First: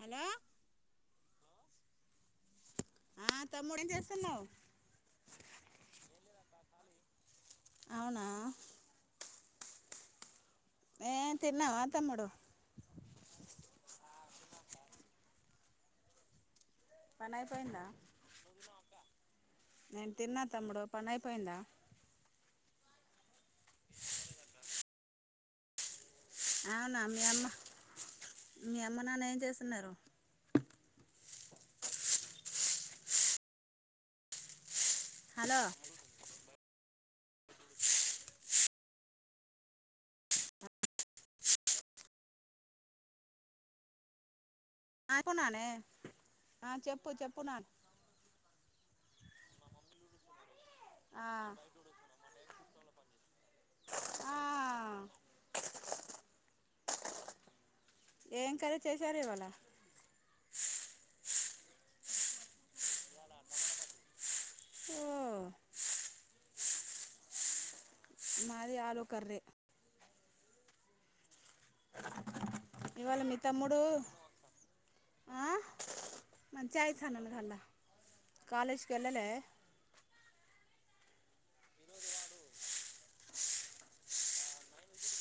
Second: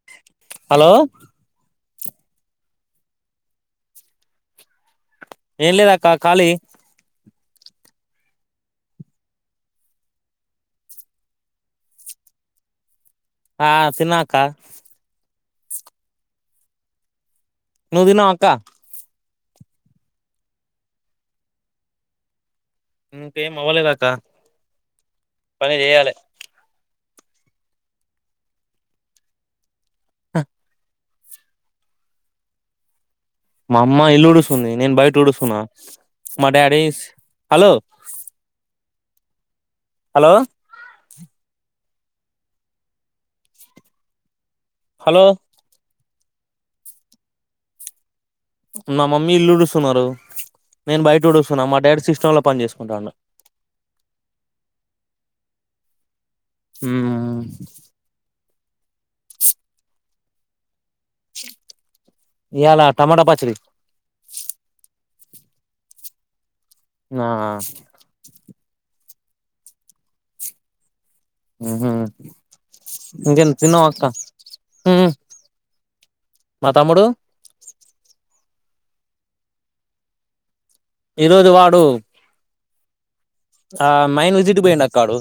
Hello hello ఆ తమ్ముడు ఏం చేస్తున్నావు ఏం లేదక్క ఖాళీ అవునా ఏ తిన్నావా తమ్ముడు ఆ తిన్నా అక్క పనైపోయిందా నువ్వు తిన్నావ అక్క నేను తిన్నా తమ్ముడు పనైపోయిందా ఇంకేం అవ్వలేదక్క పని చేయాలి అవునా మీ అమ్మ మీ అమ్మ నాన్న ఏం చేస్తున్నారు మా అమ్మ ఇల్లూడుస్తుంది నేన్ బయట ఊడుస్తున్న హలో మ డాడీస్ హలో హలో హలో [unintelligible] ఆ చెప్పు చెప్పు నా నా మమ్మీ ఇల్లుడుస్తున్నారు నేను బయట ఆ ఉడుస్తున్నా మా డాడీ సిస్టంలో పని చేసుకుంటన్న ఆ హుమ్ ఏం కర్రి చేశారు ఇవ్వాళ ఇయ్యలా టమాటా పచ్చడి ఓ ఆ ఆ మది ఆలు కర్రే మ్హూ ఇవాళ మీ ఇంకేం తమ్ముడు తిన్నావా అక్క మ్మ్ ఆ మా తమ్ముడు కాలేజ్ కి వెళ్ళలే ఈరోోజు వాడు ఆ మైన్ విజిట్ పోయిండక్క వాడు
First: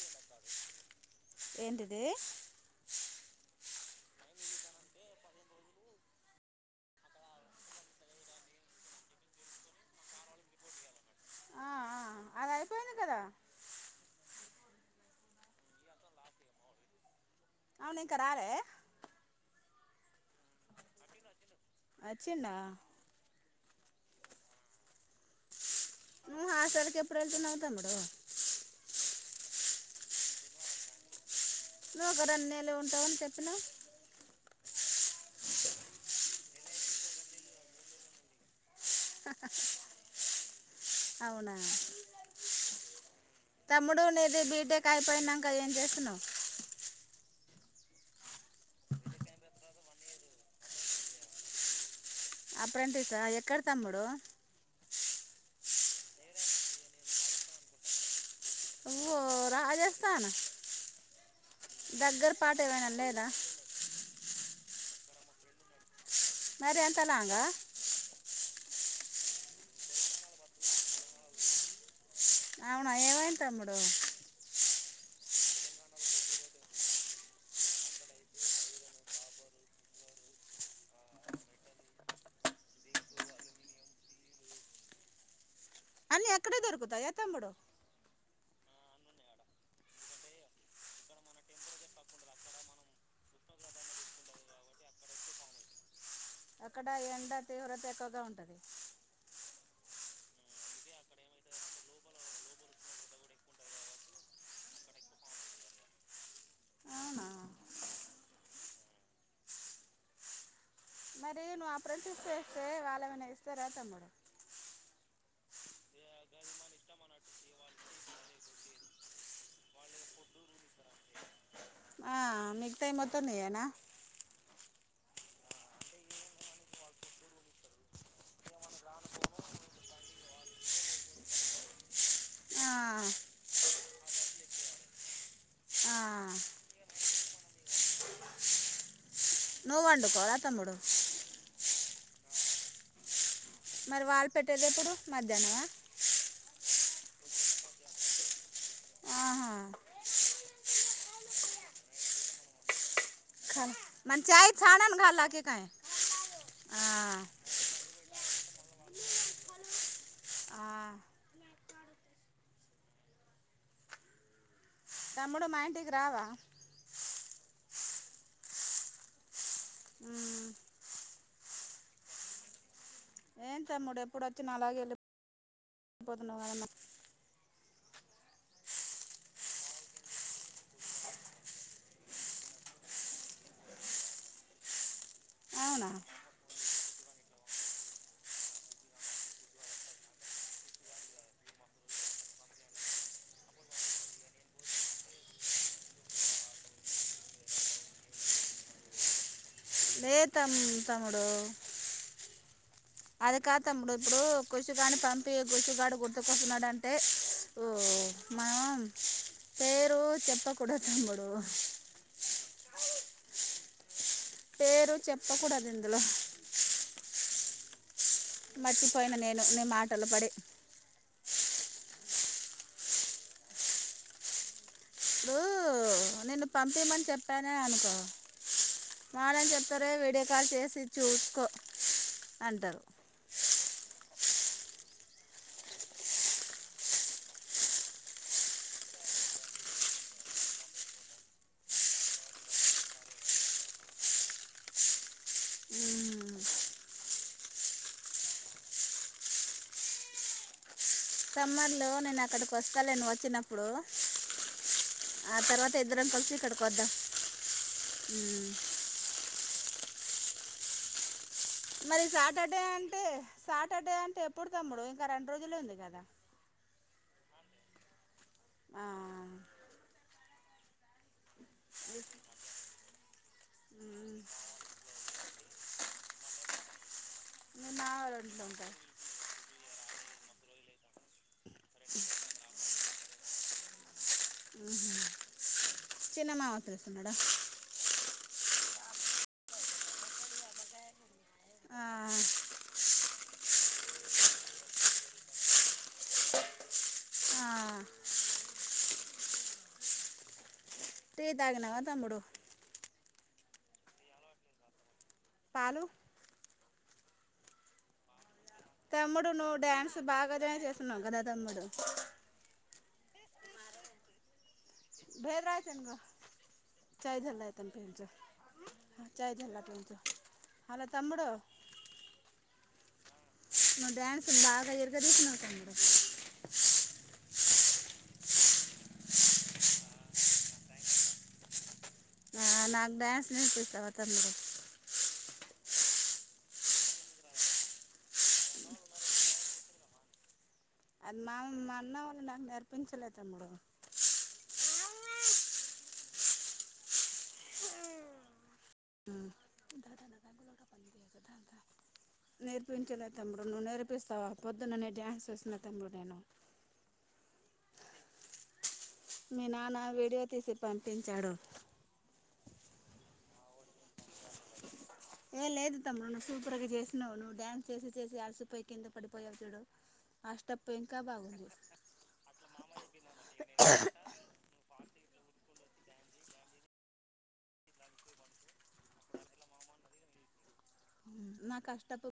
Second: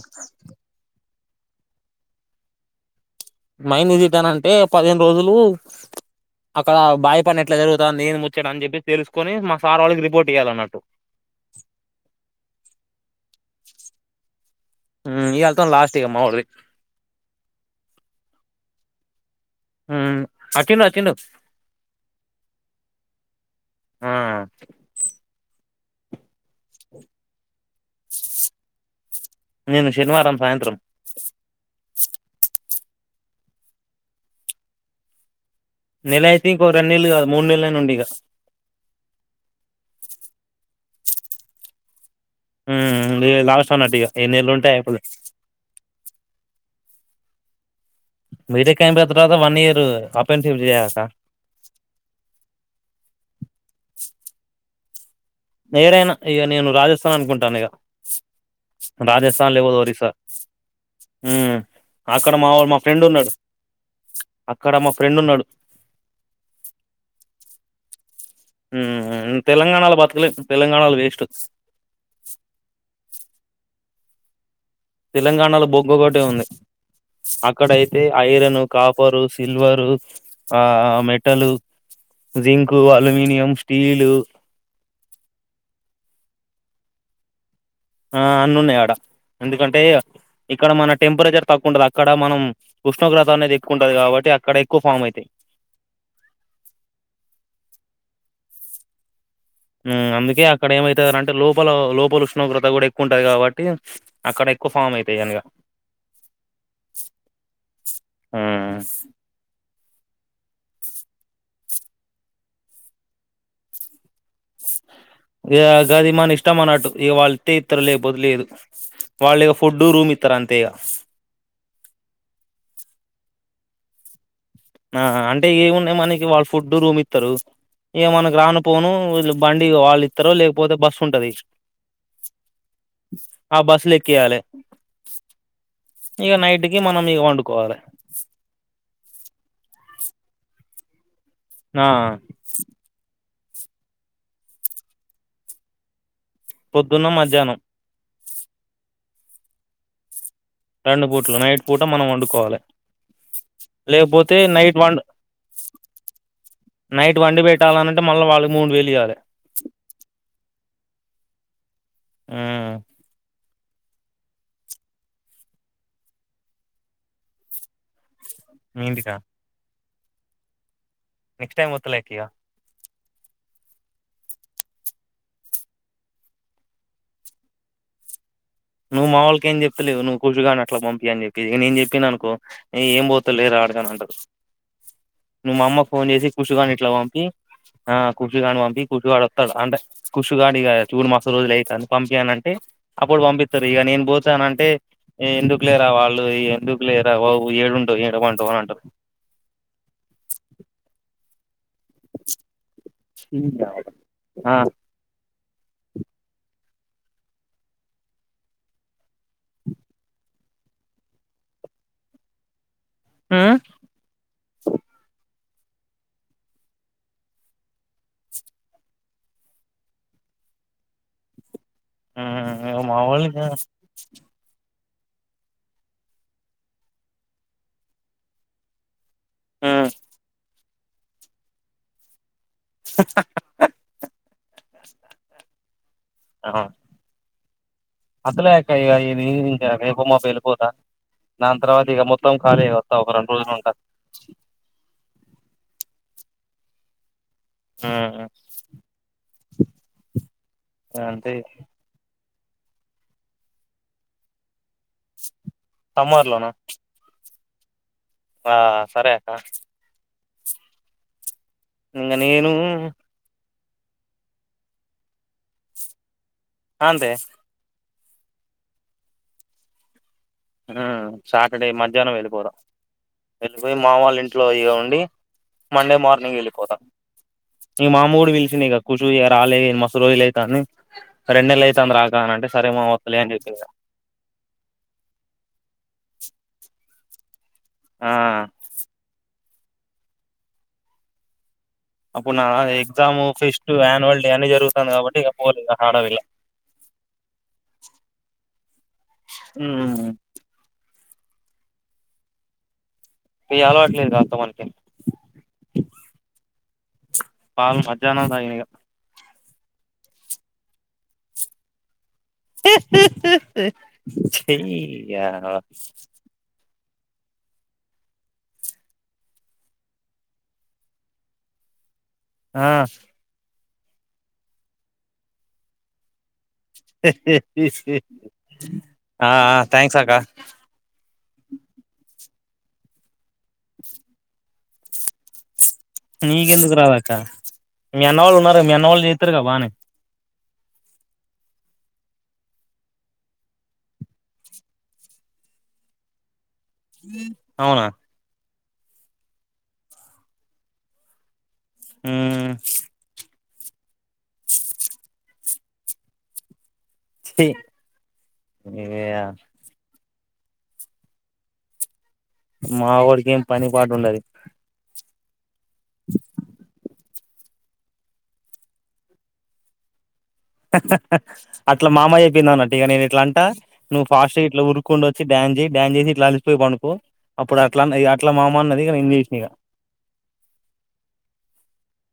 ఏంటిది మైన్ విజిట్ అని అంటే పదిహేను రోజులు అక్కడ బావి పని ఎట్లా జరుగుతంది ఏంది ముచ్చాట అని చెప్పేసి తెలుసుకొని మా సార్ వాళ్ళకి రిపోర్ట్ చేయ్యాల అన్నట్టు ఆ అ అది అయిపోయింది కదా హ ఇయ్యాలతోని లాస్ట్ ఇగ మా ఓడ్ అవును ఇంకరాలే హు అచ్చిండు వచ్చిండు వచ్చిండా ఆ నువ్ హాస్టల్ కి ఎప్పుడు వెళ్తున్నావ్ తమ్ముడు నేను శనివారం సాయంత్రం నువ్వు ఒక రెండు నేళ్ళు ఉంటావని చెప్పినవ్ నెల అయితే ఇంకో రెం నెళ్ళు కాదు మూడు నేలైన ఉంట ఇగ అవునా లాస్ట్ అన్నట్టు తమ్ముడు ఇక ఎన్ని నిది నెలలు ఉంటే బీటేక్ అయిపోతుంది అయిపోయిన్నక్క ఏం చేస్తున్నావు బీటెక్ అయిపోయిన తర్వాత వన్ ఇయరు అప్ ఏం సిప్ చేయొద్ద అప్పురంటీసా ఎక్కడ తమ్ముడు నేరైనా ఇగ నేను రాజస్థాన్ అనుకుంటాన ఇగ ఓ రాజస్థాన్ లేపోతే ఒరిస్సా రాజస్థాన్ ఉ దగ్గర అక్కడ పాట మావ్ మా ఏమైనా ఫ్రెండ్ లేదా ఉన్నాడు అక్కడ మా ఫ్రెండ్ ఉన్నాడు మరి అంత లాంగ్ ఆ హు తెలంగాణలో బతకలేం తెలంగానోళ్లు వేస్ట్ అవునా ఏమైంది తమ్ముడు తెలంగాణలో బొగ్గు ఒక్కటిే ఉంది అక్కడయితే ఐరన్ కాపరు సిల్వరు ఆ మెటల్ జింకు అలూమినియం స్టీలు అన్ని అక్కడె దొరుకుతాయా తమ్ముడు ఆ అన్ని ఉన్నాయి అడ ఎందుకంటే ఇక్కడ మన టెంపరేచర్ తక్కువ ఉంటది అక్కడ మనం ఉష్ణోగ్రత అనేది ఎక్కువ ఉంటది కాబట్టి అక్కడ ఎక్కువ ఫామ్ అయితయి అక్కడ ఎండ తీవ్రత ఎక్కువగా ఉంటది హు అందుకే అక్కడ ఏమైతదానంటే లోపల లోపల ఉష్ణోగ్రత కూడా ఎక్కువ ఉంటది కాబట్టి అక్కడ ఎక్కువ ఫామ్ అవుతయి ఇయ్యనిగా అవునా అ మరి నువ్వు ఆ ప్రెన్ టిస్ చెస్తే వాళ్ళు ఏమైనా ఇస్తార తమ్ముడు ఇగ గది మన ఇష్టం అన్నట్టు ఇగ వాళ్ళు ఇంతే ఇత్తరు లేకపోతే లేదు వాళ్ళు ఇగ ఫుడ్ రూమ్ ఇత్తరు అంతే ఇగ ఆ మిగతావి మొత్తం నీయ్యేనా ఆ అంటే ఏమున్నాయి మనకి వాళ్ళు ఫుడ్ రూమ్ ఇత్తరు ఇగ మనకు రాను పోను బండి వాళ్ళుఇత్తరో లేకపోతే బస్ ఉంటది ఆ బస్సు లెక్కేయాలే ఆ ఇగ నైట్ కి మనం ఇగ వండుకోవాలే నువ్ వండుకోవల తమ్ముడు నా మరి వాళ్ళు పెట్టేది ఎప్పుడు మధ్యానమా పొద్దున మధ్యాహ్నం ఆహా రెండు పూటల నైట్ పూట మనం వండుకోవాలే కల మన లేపోతే చాయ్ నైట్ చాడాను వండ్ కాళ్ళకి కాయ నైట్ వండి పెట్టాలనంటే మళ్లా వాళ్ళు మూడు వేలూ ఇయలే ఆ మ్మ్ తమ్ముడు మా ఇంటికి రావా మీ ఇంటికా మ్మ్ నెక్స్ట్ టైమ్ ఒత్తలెండి ఇగ ఏం తమ్ముడు ఎప్పుడు వచ్చినా అలాగే ఎళ్ళిపో తున్నావు నువ్వు మా వాళ్ళకి ఏం చెప్తలేవు నువ్వు కుషు గాని అట్లా పంపి అని చెప్పి ఇగ నేన్ చెప్పినా అనుకో ఏం పోతావు లేరా అడగాని అంటారు నువ్ మా అమ్మ కి అవునా ఫోన్ చేసి కుషూ గానీ ఇట్లా పంపి ఆ కుర్చుగాని పంపి కూర్చుగాడు వత్తాడు అంటే కుసుగాడిగా చూడు మస్త్ రోజులు అయితంది పంపి అని అంటే అప్పుడు పంపి సరే ఇగ నేను పోతా అంటే ఎందుకు లేరా వాళ్ళు ఎందుకు లేరా బాబు ఏడుంటావు ఏడ పంటావు అని అంటా ఏ తమ్ తమ్ముడు అది కాదు తమ్ముడు ఇప్పుడు ఆ కూషు గాని పం కూర్చు గాడు గుర్తుకొస్తున్నాడంటే హు మనం పేరు చెప్పకూడదు తమ్ముడు ఆ పేరు చెప్పకూడదు ఇందులో మర్చిపోయిన నేను నీ మాటల్లో పడి ఆ మావోళ్ళ ఇంగా నేను పంపిమని చెప్పానే అనుకో మారం చేతరే వీడియో కాల్ చేసి చూస్కో అంటారు ఆ అత్తలే అక్కా ఇది ఇంకా రేపో మాపో వెళ్ళిపోతా దాని తర్వాత ఇక మొత్తం ఖాళీ చేసి వస్తా ఒక రెండు రోజులు ఉంటా మ్మ్. హుమ్ సమ్మర్ లో నేను అక్కడక్ వస్తలే నువ్ వచ్చినప్పుడు ఆ తర్వాత ఇద్దరం సమ్మర్ కలిసి లోనా ఇక్కడకు వద్దాం మ్మ్. ఆ సరే అక్క మరి ఇంక నేను సాటర్డే అంటే సాట్ టడే అంటే ఎప్పుడు తమ్ముడు ఇంకా రెండు రోజులే ఉంది కదా అంతే ఆ ఐన సాటర్డే మధ్యాహ్నం వెళ్ళిపోదం వెళ్ళిపోయి మా మ్మ్. వాల్లింట్లో ఇగ ఉండి మండే మార్నింగ్ యెళ్ళిపోతా మీ ఇంగ మామ్మ మావాళ్ళు గూడా ఇంట్లో ఉంటారు పిలషిందిగా ఖుషు ఆల మ లోోయిలైతానే రెన్నెళ్లయి తాంది రాక అంటే సరే మామ ప్లాన్ రేపేల్తా ఉ చిన్నమ నడా ఆ ఆ, అప్పుడు నా ఎగ్జామ్ ఫిస్ట్ యాన్యువల్ డే అని జరుగుతుంది కాబట్టి ఇగ పోలే ఇ హడ ఇలా ఆ. టీ తాగినవా తమ్ముడు టీ అలవాట్లేదు గాక్క మనకి పాలు పాల్ మధ్యాహ్నం దాగినయ తమ్ముడు నువ్వు డ్యాన్స్ బాగా డాన్స్ జేస్తున్నావు కదా తమ్ముడు స ఇగ భేదరాతనుకో చాయ్ చల్లారుతుంది హలో తమ్ముడ ఆ నువ్ డాన్స్ బాగా ఇర్గడిత్సవంట గదా ఆ థ్యాంక్స్ అకా నాకు డ్యాన్స్ నేర్పిస్తావా తమ్ముడు నీకెందుకు రాదక్క మీ అన్నవాళ్ళు ఉన్నార గదా మీ అన్నవాళ్ళు చేతారు గ బానే అది మా మా అన్న వాళ్ళు నాకు నేర్పించలేదుమ్ మడు అవునా హ మ్ నేర్పించులే తమ్ము నువు నేర్పిస్తావా పొద్దుననే డ్యాన్స్ చేసిన తమ్ముడు నేను స మీనాన్న వే తెస పంపంచడు మావోడికి ఏం పని పాటండది ఏ లేదు తమ్ముడు నువ్వు సూపర్ గా జేసినవు నువ్వు డ్యాన్స్ చేసి చేసి అలసిపోయి కింద పడిపోయావు చూడు ఆ స్టెప్ ఇంకా బాగుంది అట్లా మామయ్య అయిపోయింద అన్నట్టు ఇక నేను ఇట్లా అంటా నువ్వు ఫాస్ట్ ఇట్లా ఉరుకు చకు వచ్చి డాన్ చే డ్యాన్ చేసి ఇట్లా అలిసిపోయి పడుకు అప్పుడు అట్లా అట్లా మామ అన్నది ఇంగ్లీష్క నా కష్టప్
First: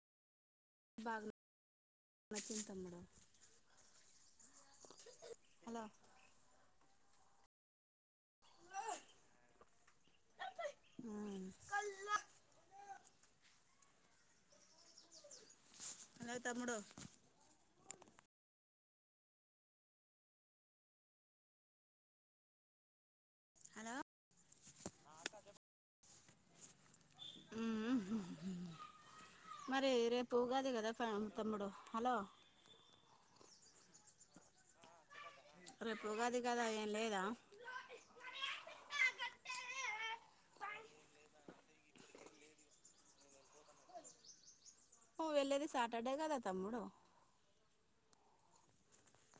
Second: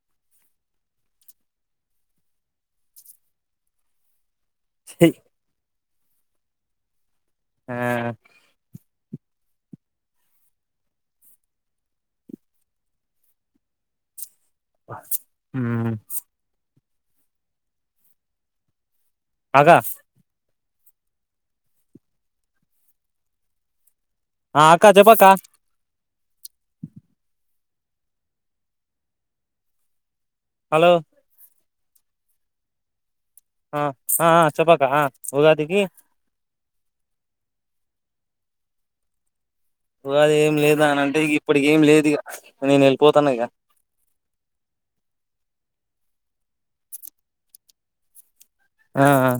బాగా న చింత మడం హలో ఆ ఉ బా హలో తమ్ముడు ఆకా హలో ఆ అక్క చెప్పక్క ఉ మరి రేప్ ఉగాది కదా హలో ఫ తమ్ముడు హలో ఆ ఆ ఆ చెప్పక్క ఆ ఉగాదికి రేపు ఉగాది కదా ఏం లేదా ఉగాది ఏం లేదా అని అంటే ఇప్పుడు ఇగ ఏం లేదు ఇగ నేను వెళ్ళిపోతాను ఇగ నువ్ వేల్లేది సటర్డే కదా తమ్ముడు ఆ ఆ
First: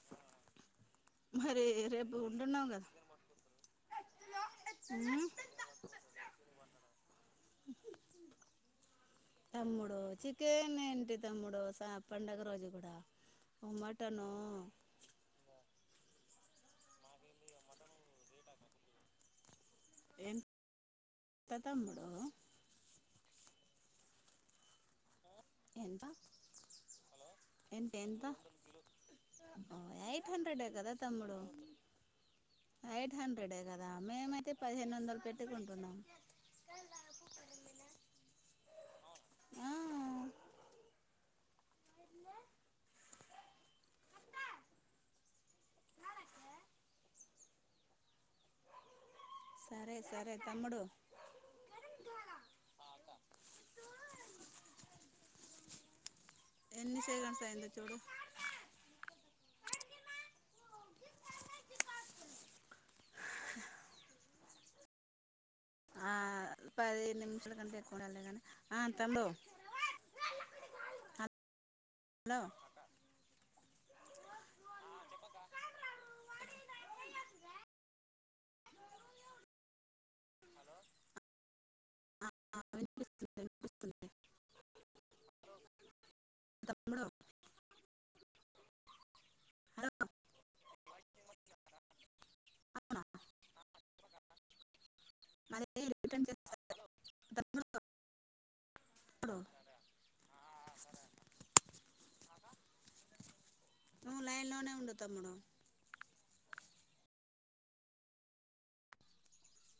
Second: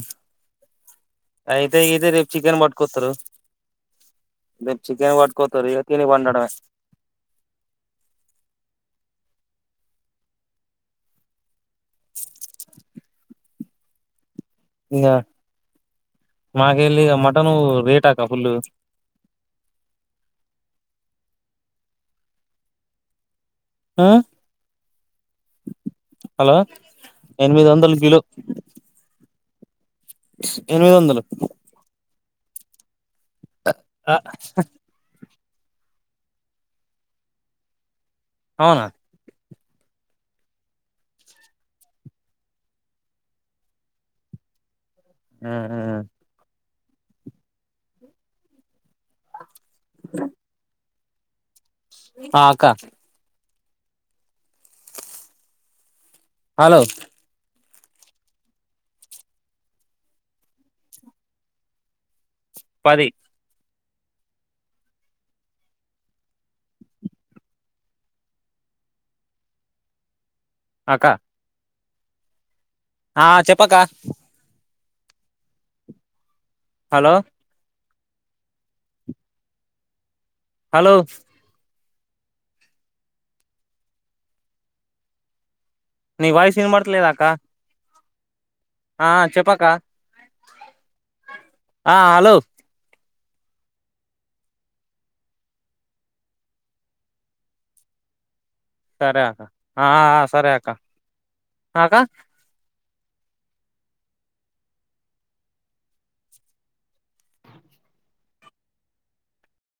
మరి అయితేగియితే రేపు చికెన్ ఉంటున్నావు కదా పట్కోతారు రేపు చికెన్ ఉమ్. పట్కోతారు ఇగ తిని పండడమే తమ్ముడు చికేన్ ఏంటి తమ్ముడు పండగ రోజు కూడా మటనో ఇంగ మాకెల్లి ఇగ మటన్ రేటక్క ఫుల్ ఎం త తమ్ముడు ఆ ఎంత హలో ఎనిమిది ఎంత వందలు కిలో ఎంత ఎయిట్ హండ్రెడే కదా ఎనిమిదోందలు తమ్ముడు ఎయిట్ హండ్రెడే కదా మేమయితే పదిహేను వందలు పెట్ తెచ్చుకుంటున్నాం అవునా ఉహు సరే సరే తమ్ముడు ఆ అక్క హలో ఎన్ని సెకండ్స్ అయింది పది ఆ పది నిమిషాల కంటే ఎక్కువనే అయింది కాని ఆ తమ్ముడు అక్క హలో ఆ చెప్పక్క హలో హలో వినిపిస్తుంది వినిపిస్తుంది నీ వాయిస్ తమ్ముడు ఇనాపడతాలేదాక ఆ చెప్పక హలో ఆ హలో అవునా మరి [inaudible] రిటన్ [inaudible] సరే అక ఆ ఆ సరే అక్క అక్క నువ్వు లైన్ లోనే ఉండు తమ్ముడు